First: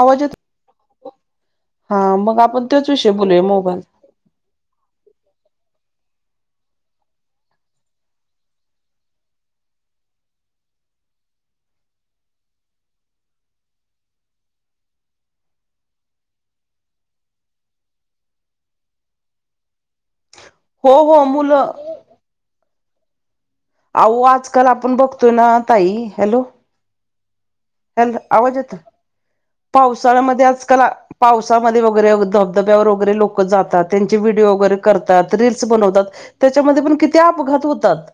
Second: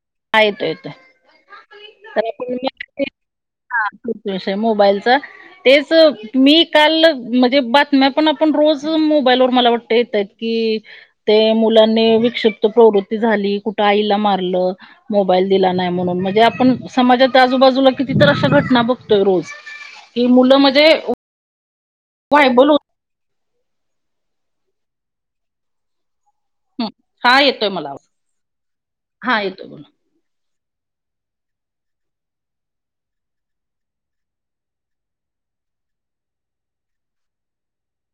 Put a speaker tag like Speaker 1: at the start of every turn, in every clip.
Speaker 1: आवाज येतो.
Speaker 2: हा येतो येतो.
Speaker 1: हा मग आपण तोच विषयी बोलूया मोबाईल.
Speaker 2: हा मोबाईलचा. तेच मी काल मध्येबातम्या पण आपण रोज मोबाईलवर मला वाटत येत्यात. कि ते मुलांनी विक्षिप्त प्रवृत्ती झाली, कुठ आईला मारलं मोबाईल दिला नाही म्हणून, म्हणजे आपण समाजात आजूबाजूला कितीतर अशा घटना बघतोय रोज. ही मुलं म
Speaker 1: हो हो मुलं.
Speaker 2: [unintelligible]
Speaker 1: आओ, आजकाल आपण बघतोय ना ताई, हॅलो!
Speaker 2: हू हा येतोय मला आवाज, हा येतोय बोला.
Speaker 1: [unintelligible] आजकला. पावसामध्ये वगैरे, धबधब्यावर वगैरे लोक जातात, त्यांचे व्हिडिओ वगैरे करतात, रिल्स बनवतात त्याच्यामध्ये पण किती अपघात होतात.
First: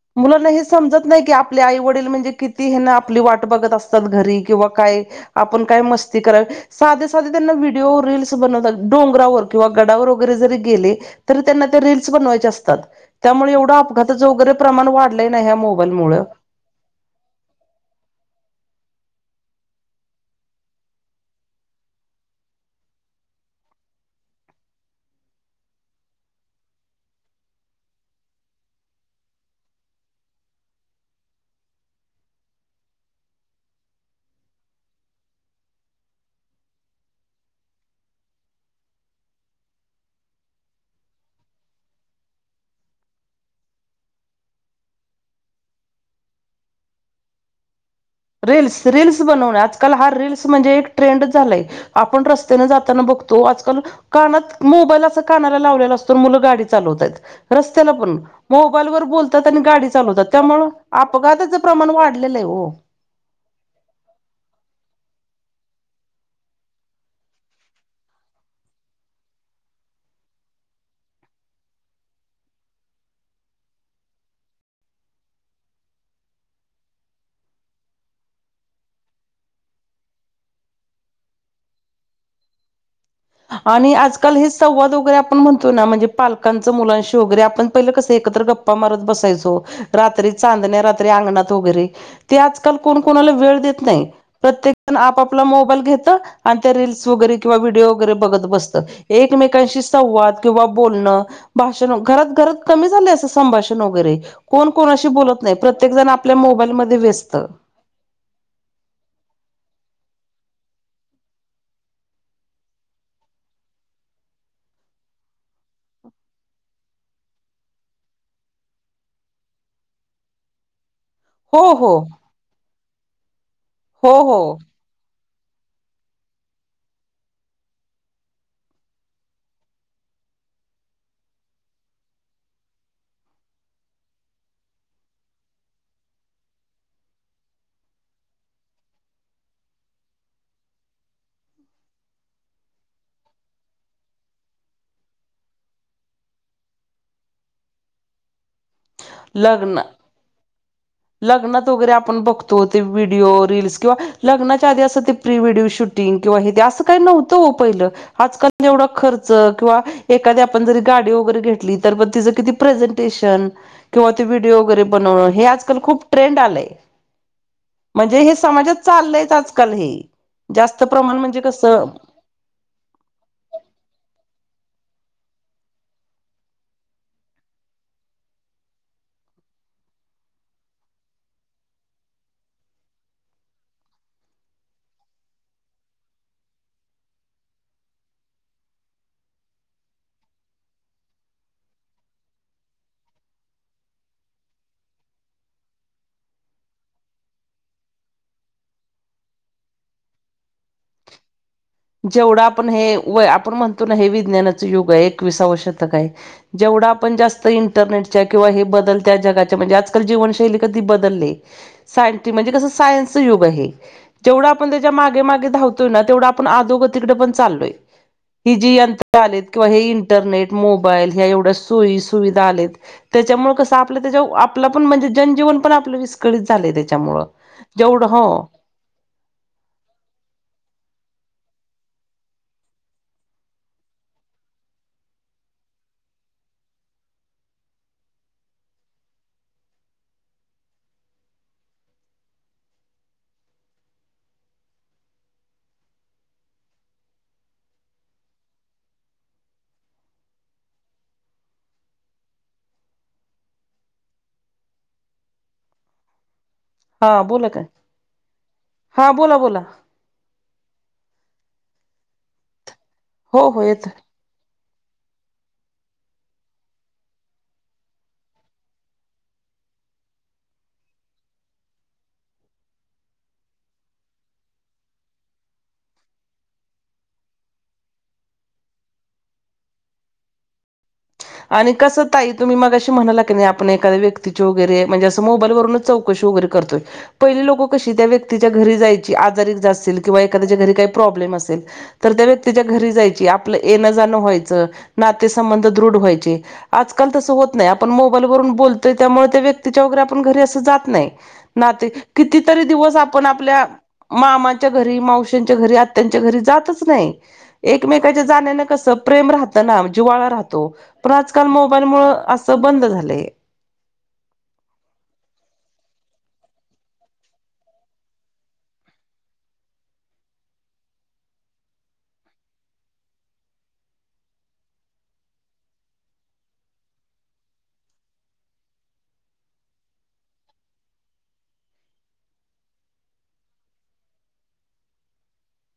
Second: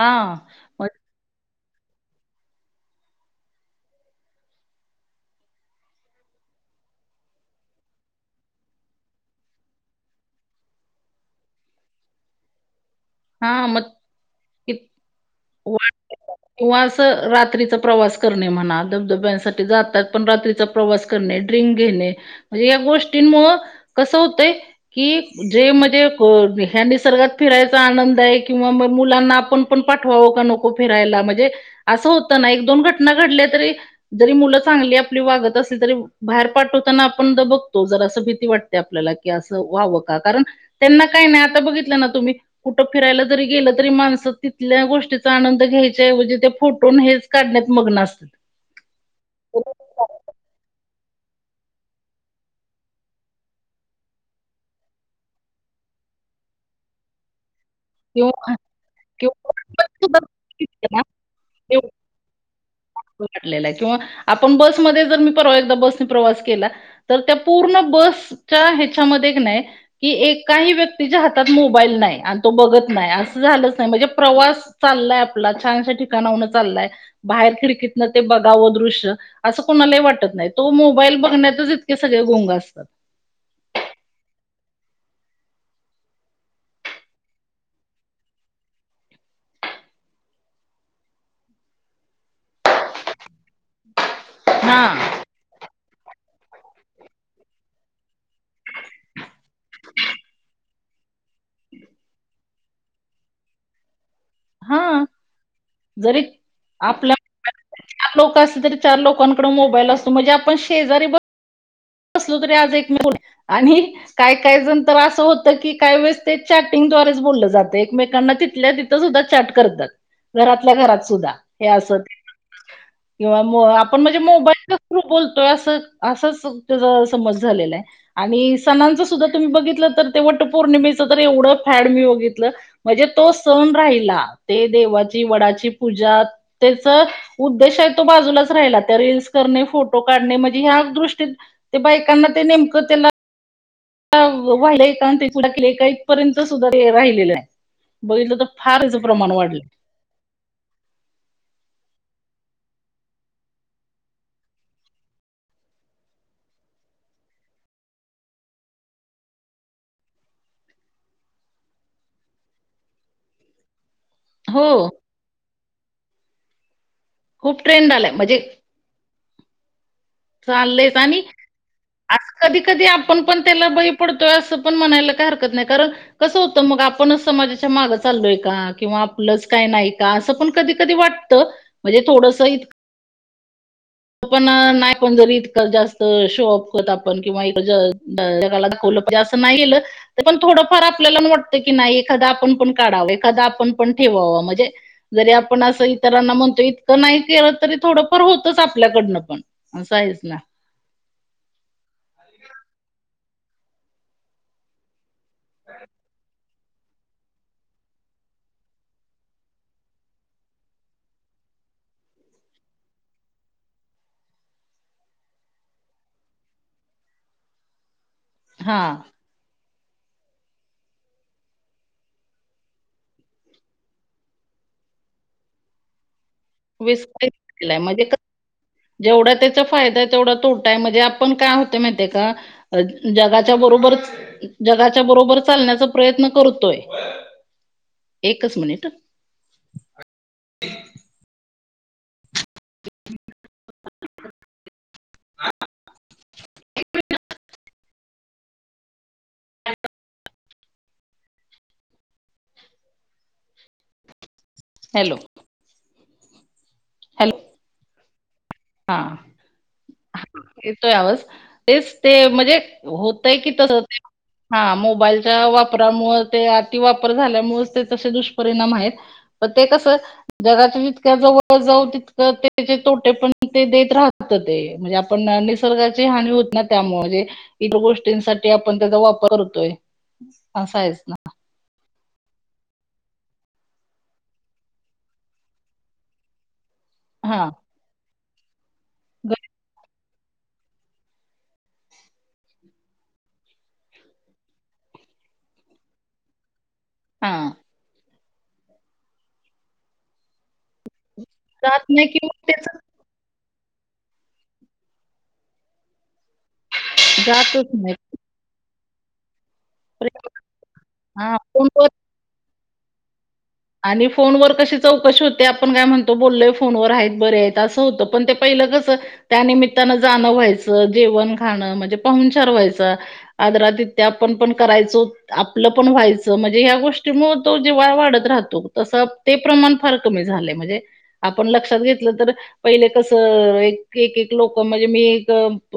Speaker 2: हा
Speaker 1: मुलांना हेच
Speaker 2: मग
Speaker 1: समजत नाही की आपले आई वडील म्हणजे किती हे न आपली वाट ट बघत असतात घरी, किंवा काय आपण काय मस्ती कर साधे साधे त्यांना व्हिडिओ रिल्स बनवतात. डोंगरावर किंवा गडावर वगैरे जरी गेले तरी त्यांना ते रिल्स बनवायचे असतात. त्यामुळे,
Speaker 2: हा
Speaker 1: एवढं
Speaker 2: मग
Speaker 1: अपघाताचं वगैरे प्रमाण वाढलंय ना ह्या मोबाईलमुळ
Speaker 2: वाटतं किंवा असं रात्रीचा प्रवास करणे म्हणा. धबधब्यांसाठी जातात, पण रात्रीचा प्रवास करणे, ड्रिंक घेणे, म्हणजे या गोष्टींमुळ कसं होतंय कि [unintelligible] मध्ये, को ह्या निसर्गात फिराय चा आनंद आहे, किंवा म मुलांना आपण पण पाठवावं का नको फिरायला, म्हणजे असं होतं ना. एक - दोन घटना घडल्या तरी जरी मुलं चांगली आपली वागत असली, तरी बाहेर पाठवताना आपण दबकतो. जरासं भीती वाट ते आपल्याला की असं व्हावं का? कारण, त्यांना काय नाही. आता बघितलं ना तुम्ही कुठं फिरायला जरी गेलं तरी माणसं तिथल्या गोष्टीचा आनंद घ्यायचा ऐवजी, ते फोटो न हेच कारण्यात मग्न असतात.
Speaker 1: रील्स, रील्स बनवणे. आजकाल हा रिल्स म्हणजे एक ट्रेंड झालाय. आपण रस्त्यानं जाताना बघतो आजकाल कानात, मोबाईल असं कानाला लावलेला असतो, आणि मुलं गाडी चालवतायेत. रस्त्याला पण,
Speaker 2: किंवा
Speaker 1: मोबाईलवर बोलतात
Speaker 2: किंवा
Speaker 1: आणि गाडी चालवतात. त्यामुळ अपघाताचं प्रमाण वाढ लेलय ओ.
Speaker 2: वाढलेलाय किंवा आपण बसमध्ये जर, मी परवा एकदा बसनी प्रवास केला तर त्या पूर्ण बसच्या ह्याच्यामध्ये क नाय की एकाही व्यक्तीच्या हातात मोबाईल नाय, आन तो बघत नाय, असं झालंच नाय. म्हणजे प्रवास चाललाय आपला, छानशा ठिकाणाहून चाललाय. बाहेर खिडकीतनं ते बघावं दृश्य असं कोणालाही वाटत नाही. तो मोबाईल बघण्यातच इतके सगळे गुंग असतात.
Speaker 1: आणि आजकाल हे संवाद वगैरे आपण म्हणतो ना, म्हणजे पालकांचं मुलांशी वगैरे, आपण पहिलं कसं एकत्र गप् प्पा मारत बसायचो. रात्री चांदण्या रात्री अंगणात वगैरे ते आजकाल कोण कोणाला वेळ देत नाही. प्रत्येक
Speaker 2: हा
Speaker 1: जण आपापला मोबाईल घेतं, आणि त्या रिल्स वगैरे किंवा व्हिडिओ वगैरे बघत बसतं. एकमेकांशी संवाद किंवा बोलणं भाषण, घरात- घरात कमी झाले असं संभाषण वगैरे. कोण
Speaker 2: हा
Speaker 1: कोणाशी बोलत नाही. प्रत् प्रत्येकजण
Speaker 2: जरी
Speaker 1: आपल्या मोबाईल मध्ये
Speaker 2: आपल्या
Speaker 1: व्यस्त.
Speaker 2: चार लोक असली, तरी चार लोकांकडं मोबाईल असतो. म्हणजे आपण शेजारी बस बसलो तरी, आज एकमे [unintelligible] आणि काय - काय जण तर असं होतं की, काही वेळेस ते चॅटिंगद्वारेच बोललं जातं. एकमेकांना तिथल्या तीथ तिथं सुद्धा चाट करतात. घरातल्या घरात सुद्धा. हे
Speaker 1: हो हो
Speaker 2: असंत, किंवा मो आपण
Speaker 1: हो
Speaker 2: म्हणजे
Speaker 1: हो
Speaker 2: मोबाईल थ्रू बोलतो. असंचं असच तुमच्या जवळ समज झालेलाय. आणि सणांचं सुद्धा तुम्ही बघितलं तर, ते वट पौर्णिमेच तर एवढं फॅड मी बघितलं मजे तो सण राहिला. ते देवाची, वडाची पूजा, त्याच उद्देश हाय तो बाजूलाच राहिला. त्या रीलल्स करणे, फोटो काढणे. म्हणजे ह्या दृष्टीत ते बाईकांना ते नेमकं, त्याला त्या वा वाहिलय का?, न ते पूजा केली का? इथपर्यंत सुद्धा तें राहिलेलं नाय. बघितलं त, फार ह्याचं प्रमाण वाढलंय.
Speaker 1: लग्न लग्नात वगैरे आपण बघतो. ते व्हिडिओ, रील्स किंवा लग्नाच्या आधी असं ते प्री व्हिडिओ शूटिंग किंवा हे ते असं काय नव्हतं ओ पहिलं आजकाल एवढा खर्च. किंवा एखादी आपण जरी गाडी वगैरे घेतली. तर म तिज किती प्रेझंटेशन किंवा ते व्हिडिओ वगैरे
Speaker 2: हो
Speaker 1: बनवणं. हे आजकाल खूप ट्रेंड आलंय.
Speaker 2: खूप ट्रेंड आलाय
Speaker 1: म्हणजे हे समाजात चाललंयच आजकाल हे जास्त
Speaker 2: चाललंयच
Speaker 1: प्रमाण
Speaker 2: आणि
Speaker 1: म्हणजे कसं
Speaker 2: अस कधी कधी आपण पण त्याला बळी पडतोय. असं पण म्हणायला काय हरकत नाय. कारण कसं, होत मग आपणच समाजाच्या मागं चालोय का, किंवा आपलंच काय नाही का असं पण कधी कधी वाटत. म्हणजे थोडंसं इत आपण नाही पण जरी इतकं जास्त शो अप होत आपण किंवा इ [unintelligible] मजे असं नाय केल त पण थोडंफार आपल्याला वाटतं की, नाय एखाद आपण पण काढावं. एखाद आपण पण ठेवावं. म्हजे जरी आपण असं इतरांना म्हणतो. इतकं नाय केलं तरी थोडंफार होतच आप आपल्याकडनं पण, असं आहेच ना
Speaker 1: जेवढं आपण हे, वय आपण म्हणतो ना हे विज्ञानाचं युग आय. एकविसाव शतक आय. जेवढ आपण जास्त इंटरनेटच्या किंवा हे बदल त्या जगाच्या म्हणजे, आजकाल जीवनशैली कधी बदलले सायंटी म्हणजे कसं सायन्सच युग ये हे जेवढ आपण त्याच्या मागे मागे धावतोय ना तेवढ आप आपण अदोगतीकडे पण चालंलोय. ही जी
Speaker 2: हा
Speaker 1: यंत्र आलेत. किंवा हे इंटरनेट, मोबाईल ह्या एवढ्या सोयी सुविधा आलेत. त्याच्यामुळ कसं आपलं त्याच्याव आपलं पण म्हणजे जनजीवन पण आपलं विस्क विस्कळीत झालय त्याच्यामुळ
Speaker 2: विस्कळीत केलाय
Speaker 1: जेवढं
Speaker 2: म्हणजे
Speaker 1: हो
Speaker 2: जेवढा त्याचा फायदा हाय तेवढा तोटा आय म्हणजे आपण काय होतय माहिती का अ जगाच्या बरोबरच जगाच्या बरोबर चालण्याचा प्रयत्न करतोय. एकच मिनिटं ह [inaudible] [inaudible] हॅलो
Speaker 1: हा
Speaker 2: हॅलो
Speaker 1: बोला काय?
Speaker 2: हा,
Speaker 1: बोला बोला
Speaker 2: येतोय आवाज, हेच ते म्हणजे होतय
Speaker 1: हो
Speaker 2: की,
Speaker 1: हो येतोय.
Speaker 2: तसंचं हा, मोबाईलच्या वापरामुळ ते अतिवापर झाल्यामुळेच ते तसे दुष्परिणाम हायेत. म ते कस, जगाच्या जितक्या जवळ जाऊ तितक त्याचे तोटे पण ते देत राहत ते, म्हणजे आपण निसर्गाची हानी होत ना त्यामुळे इतर गोष्टींसाठी आपण त्याचा वापर करतोय असा हायेच ना
Speaker 1: आणि कसं ताई तुम्ही मगाशी म्हणाला की, नाय आपण एखादया व्यक्तीचे वगैरे म्हणजे असं मोबाईलवरूनच चौकशी वगैरे करतोय. पहिली
Speaker 2: हां,
Speaker 1: लोक कशी त्या व्यक्तीच्या घरी जायची.
Speaker 2: ग
Speaker 1: आजारी जे असतील किंवा एखाद्याच्या घरी काय प्रॉब्लेम असेल तर त्या व्यक्तीच्या घरी जायची आपलं येणं जाणं व्हायचं नातेसंबंध दृढ व्हाय चे. आज काल तास
Speaker 2: हां.
Speaker 1: होत नाय आपण मो बाईल वरून बोलतोय त्यामुळ त्या व्यक्तीच्या वैगेरे आपण घरी अस जात नाय.
Speaker 2: जात
Speaker 1: नाते
Speaker 2: नाही की मग
Speaker 1: कितीतरी
Speaker 2: त्याचं
Speaker 1: दिवस आप आपण आपल्या मामाच्या घरी मावशच्या घरी आत्यांच्या घरी जातच नाय
Speaker 2: जातच नाही.
Speaker 1: एकमेकच्या जाण्यान कस प्रेम राहत ना
Speaker 2: प्रेम
Speaker 1: जिवाळा राहतो. पण
Speaker 2: हां,
Speaker 1: आजकाल
Speaker 2: फोनवर
Speaker 1: मोबाईल मुळ असं बंद झालंय.
Speaker 2: आणि फोनवर कशी चौकशी होते आपण काय म्हणतो बोललोय फोनवर आहेत बरे आहेत असं होतं, पण ते पहिलं कसं त्यानिमित्तानं जाणं व्हायचं जेवण खाणं म्हणजे पाहूनचार व्हायचा. आदरादित्य आपण पण करायचो. आपलं पण व्हायचं म्हणजे ह्या गोष्टी मूळ तो जिव्हाळा वाढत राह तो तस ते प्रमाण फार कमी झालंय. म्हणजे आपण लक्षात घेतलं तर पहिले कसं एक एक लोक म्हणजे मी एक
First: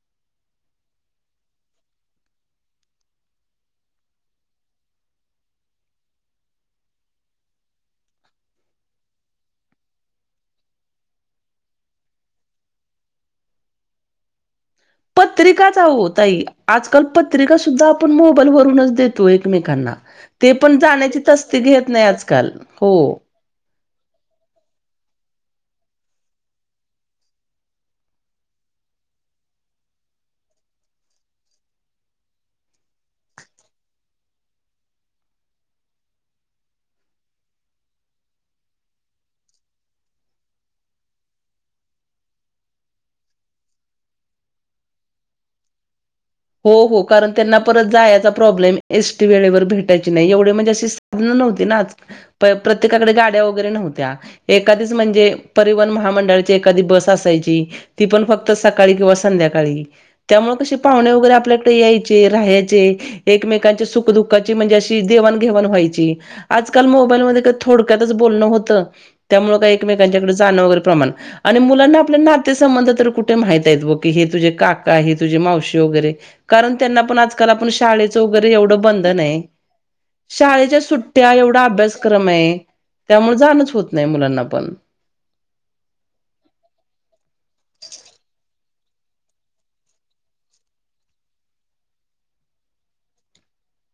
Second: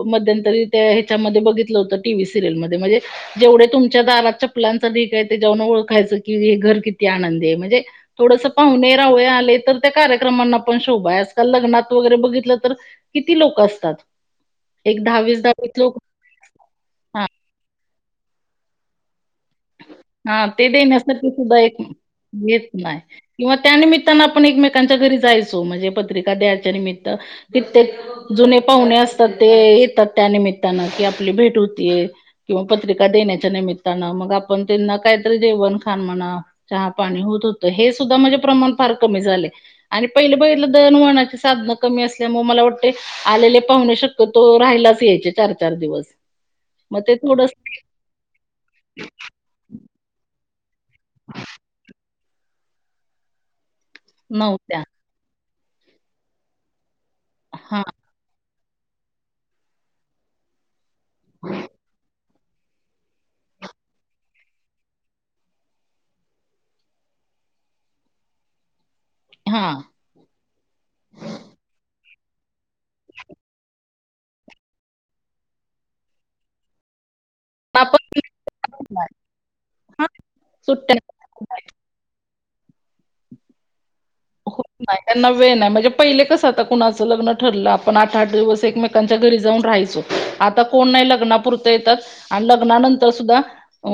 Speaker 2: मध्यंतरी त्या ह्याच्यामध्ये बघितलं होतं. टीव्ही सिरीयल मध्ये म्हणजे जेवढे तुमच्या दारात चपलांचा ढीग आय तेज्यावन ओळखायचं की हे घर किती आनंदी आय. थोडस पाहुणे राहुळे आले तर त्या कार्यक्रमांना पण शोभा आय आजकाल लग्नात वगैरे बघितलं तर किती लोक असतात. एक दहा वीस दहा वीस
Speaker 1: पत्रिकाच
Speaker 2: लोक
Speaker 1: अहो ताई आजकाल पत्रिका सुद्धा आपण मोबाईल वरूनच देतो एकमेकांना.
Speaker 2: हां,
Speaker 1: ते पण जाण्याची
Speaker 2: देण्यासाठी सुद्धा
Speaker 1: तस्ती
Speaker 2: एक
Speaker 1: घेत नाय आजकाल
Speaker 2: येत
Speaker 1: हो.
Speaker 2: नाही किंवा त्यानिमित्तानं आपण एकमेकांच्या घरी जायचो म्हणजे पत्रिका द्यायच्या निमित्त कित्येक जुने पाहुणे असतात ते येतात त्या निमित्तानं कि आपली भेट होतीये. किंवा पत्रिका देण्याच्या निमित्तानं मग आपण त्यांना कायतर जेवण खान म्हणा चहा पाणी होत होतं हे सुद्धा म्हणजे प्रमाण फार कमी झालय. आणि पहिलं पहिल दळण वळनाची साधनं कमी असल्यामुळ मला वाटतय आलेले पाहुणे शक्यतो राहिलाच यायचे चार चार दिवस.
Speaker 1: हो
Speaker 2: मग
Speaker 1: हो
Speaker 2: ते
Speaker 1: कारण त्यांना
Speaker 2: थोडंसं
Speaker 1: परत जायाचा प्रॉब्लेम एस टी वेळेवर भेटायची नाय एवढे म्हणजे अशी साधन नव्हती ना आज प्रत्येकाकडे गाड्या वगैरे नव्हत्या
Speaker 2: नव्हत्या.
Speaker 1: एखादीच म्हणजे परिवहन महामंडळाची एखादी बस असायची.
Speaker 2: हां,
Speaker 1: ती पण फ क्त सकाळी किंवा संध्याकाळी त्यामुळ कशे पाहुणे वगैरे आपल्याकडे यायचे राह्याचे. एकमेकांच्या सुखदुःखाची म्हणजे अशी देवाणघेवाण व्हायची. आजकाल मोबाईलमध्ये का थोडक्यातच बोलणं होतं, त्यामुळ काय
Speaker 2: हां.
Speaker 1: एकमेकांच्याकडे जाणं वगैरे प्रमाण आणि मुलांना आपल्या नातेसंबंध तर कुठे म्हायत हायत वो की हे तुझे काका हे तुझे मावशी वगैरे. कारण त्यांना पण आजकाल आपण शाळेच वगैरे एवढं बंदन आय शाळेच्या
Speaker 2: सुट्ट्या
Speaker 1: सु त्या एवढ अभ्यासक्रम आय त्यामुळ जाणच होत नाय मुलांना
Speaker 2: होत
Speaker 1: पण.
Speaker 2: नाही त्यांना वेळ नाय, म्हणजे पहिले कसं आता कुणाचं लग्न ठरलं आपण आठ आठ दिवस एकमेकांच्या घरी जाऊन राहायचो. आता कोण नाय लग्नापुरत येतात, आणि लग्नानंतर सुद्धा अ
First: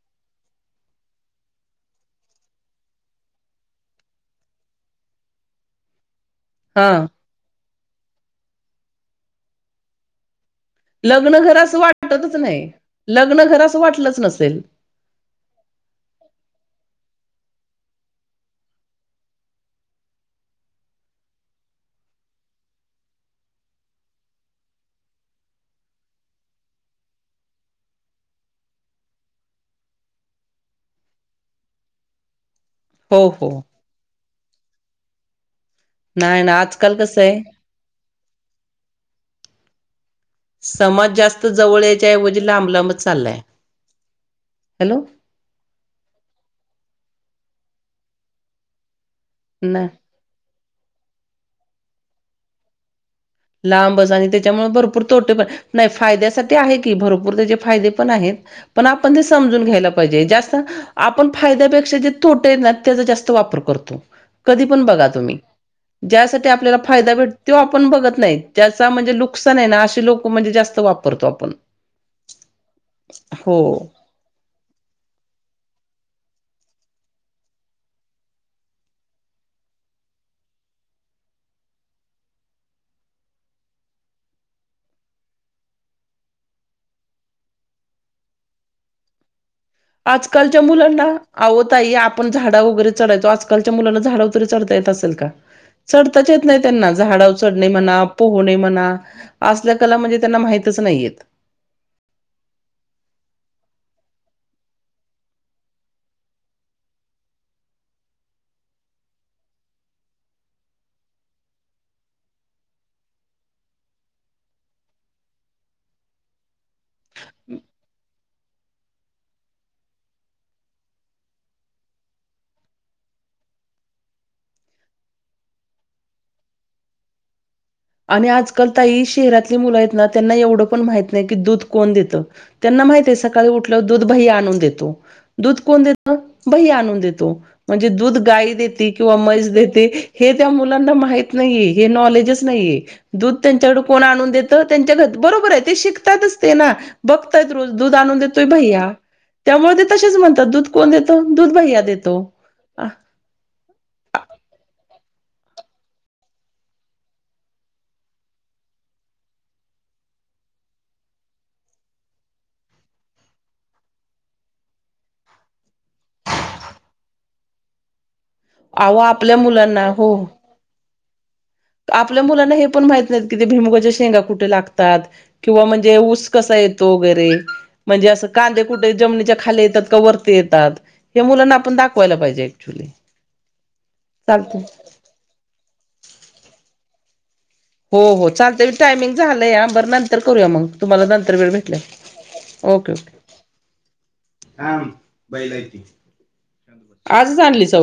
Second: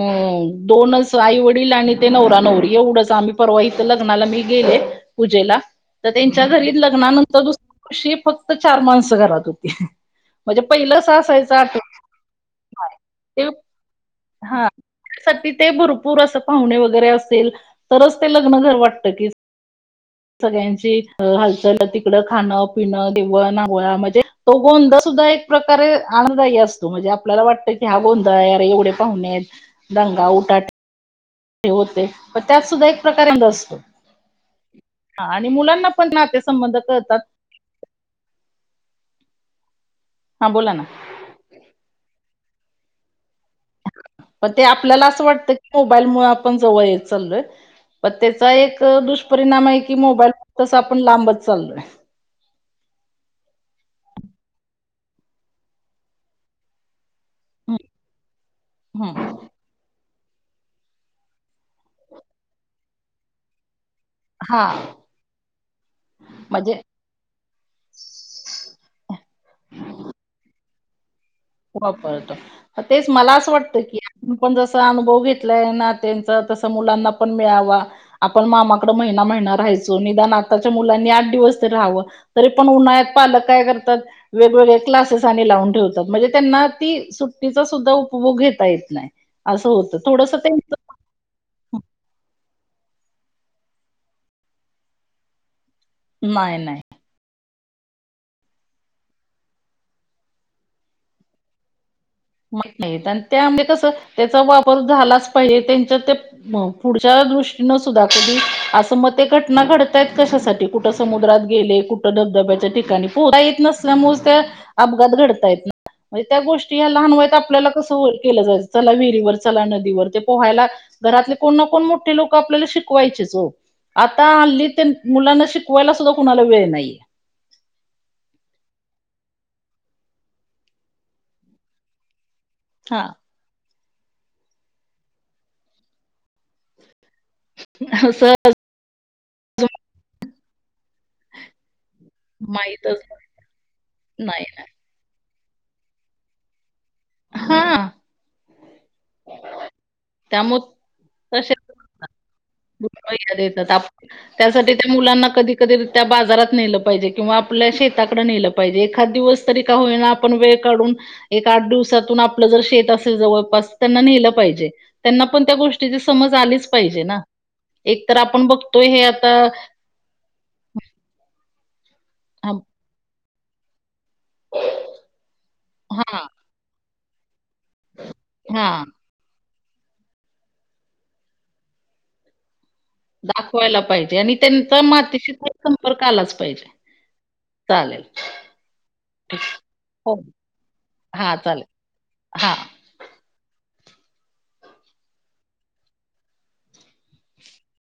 Speaker 2: दोनच आई वडील आणि ते नवरा नवरी एवढंच आम्ही परवा इथ लग्नाला मी गेले. पूजेला तर त्यांच्या घरी
Speaker 1: हा
Speaker 2: लग्नानंतर दुसऱ्या दिवशी फक्त चार माणस घरात होती. म्हणजे पहिलं कस
Speaker 1: लग्न
Speaker 2: असायचं
Speaker 1: घर
Speaker 2: आठ
Speaker 1: असं वाटतच नाही. लग्न घर असं वाटलंच
Speaker 2: [inaudible]
Speaker 1: नसेल
Speaker 2: हा. त्या साठी ते भरपूर पाहुणे वैगेरे असेल तरच ते लग्न घर वाटत की सगळ्यांची हालचाल तिकडं खाणं पिणं जेवण अंघोळ म्हणजे तो गोंध सुद्धा एक प्रकारे आनदायी असतो. म्हणजे आपल्याला वाटतं की हा गोंध आय आरे एवढे पाहुणे हायत दंगा उठा ठेव होते पण त्यात सुद्धा एक
Speaker 1: हो
Speaker 2: प्रकारे आनंद
Speaker 1: हो
Speaker 2: असतो. आणि मुलांना पण नाते
Speaker 1: नाही ना
Speaker 2: संंबंध
Speaker 1: आजकाल
Speaker 2: करतात.
Speaker 1: कसं आहे.
Speaker 2: हा बोला ना
Speaker 1: समाज जास्त जवळ याच्याऐवजी लांबलांब चाललाय.
Speaker 2: पण ते
Speaker 1: हॅलो
Speaker 2: आपल्याला असं वाटत की मोबाईल मु आपण जवळ चालोय पण त्याचा एक दुष. परिणाम आहे
Speaker 1: ना
Speaker 2: की मोबाईल त आपण लांबच चालोय.
Speaker 1: लांबच आणि त्याच्यामुळे भरपूर तोटे पण नाही फायद्यासाठी आहे की भरपूर
Speaker 2: हम्म,
Speaker 1: त्याचे. ाये पण पण आपण
Speaker 2: हम्म.
Speaker 1: समजून घ्यायला पाहिजे जास्त. आपण फायद्यापेक्षा जे तोट आहेत ना त्याचा जास्त वापर करतो.
Speaker 2: हा
Speaker 1: कधी पण बघा तुम्ही ज्यासाठी
Speaker 2: म्हणजे
Speaker 1: आपल्याला फायदा भेट तो आपण बघत. नाही त्या म्हणजे नुकसान आहे ना असे लोक म्हणजे जास्त वापरतो आपण.
Speaker 2: वापरतो तेच मला असं वाटतं
Speaker 1: हो.
Speaker 2: की. पण जस अनुभव घेतलाय ना त्यांचा तस मुलांना पण मिळावा. आपण मामाकड महिना महिना राहायचो निदान आताच्या मुलांनी आठ दिवस तरी राहावं. तरी पण उन्हाळ्यात पालक काय करतात वेगवेगळे क्लासेस आणि लावून ठेवतात म्हणजे. त्यांना ती सुट्टीचा सुद्धा उपभोग घेता येत नाही अस.
Speaker 1: आजकालच्या मुलांना. आहो ताई आपण झाडा वगैरे चढायचो आजकालच्या मुलांना झाडा वगैरे चढता येत असेल का. चढताच येत नाही त्यांना. झाडा उ चढणे म्हणा पोहणे म्हणा असल्या कला म्हणजे त्यांना माहितच नाहीयेत.
Speaker 2: नाही आणि त्या म्ह कस त्याचा वापर झालाच पाहिजे त्यांच्या ते. मग पुढच्या दृष्टीनं सुद्धा कधी असं मत घटना घडतायत कशासाठी. कुठं समुद्रात गेले कुठं धबधब्याच्या ठिकाणी पोहता येत नसल्यामुळे त्या. अपघात घडतायेत म्हणजे त्या गोष्टी या लहान वयत आपल्याला कसं होईल. केलं जायंच. चला विहिरीवर. चला नदीवर. ते पोहायला घरातले कोण ना कोण मोठे लोक आपल्याला शिकवायचेच हो. आता हल्ली तेन मुलांना शिकवायला सुद्धा कुणाला वेळ नाहीये.
Speaker 1: आणि आजकाल ताई, शहरातली मुलं आहेत ना. त्यांना एवढं पण माहित नाही की दूध कोण देत. त्यांना माहित
Speaker 2: हा
Speaker 1: आहेे सकाळी उठल्यावर दूध भैया आणून देतो. दूध कोण देत. भैया आणून देतो. म्हणजे दूध
Speaker 2: असं
Speaker 1: गाय देते किंवा म्हैस देते. हे मुलांना माहीत नाहीये. हे नॉलेजच नाहीये.
Speaker 2: माहितच
Speaker 1: दूध त्यांच्याकड कोण आणून
Speaker 2: नाही
Speaker 1: देत त्यांच्या घ बरोबरे ते शिकतातच ते ना. बगतायेत
Speaker 2: हा
Speaker 1: रोज दूध देतोय भैया. त्यामुळे ते तसेच म्हणतात.
Speaker 2: त्यामुळे
Speaker 1: दूध कोण देतो. दूध भैया देतो.
Speaker 2: भैया देतात. आप त्यासाठी त्या मुलांना कधी कधी त्या बाजारात नेलं पाहिजे. किंवा आपल्या शेताकडे नेलं पाहिजे. एखाद दिवस तरी का होईना आपण वेळ काढून एक आठ दिवसातून आपलं जर शेत असेल जवळपास. त त्यांना नेलं पाहिजे. त्यांना पण त्या गोष्टीची समज आलीच पाहिजे ना. एक तर आपण बघ
Speaker 1: आव आपल्या मुलांना, हो. आपल्या
Speaker 2: हा
Speaker 1: मुलांना हे पण माहित नाहीत की, ते भुईमुगाच्या शेंगा कुठे लागतात. किंवा म्हणजे
Speaker 2: हा
Speaker 1: ऊस कसा येतो वगैरे. म्हणजे असं कांदे
Speaker 2: हा,
Speaker 1: कुठे जमिनीच्या खाली येतात का वर ती येतात. हे मुलांना आपण दाखवायला पाहिजे ऑच्युली.
Speaker 2: दाखवायला पाहिजे. आणि त्यांचा मातीशी संपर्क आलाच पाहिजे.
Speaker 1: हो
Speaker 2: चालेल
Speaker 1: हो चालतय. टायमिंग झालं या. बर
Speaker 2: हो
Speaker 1: नंतर करूया मग. तुम्हाला नंतर
Speaker 2: हा
Speaker 1: वेळ
Speaker 2: चालेल
Speaker 1: भेटलं की.
Speaker 2: हा
Speaker 1: ओके ओके. आजच आणलीसा व्हय?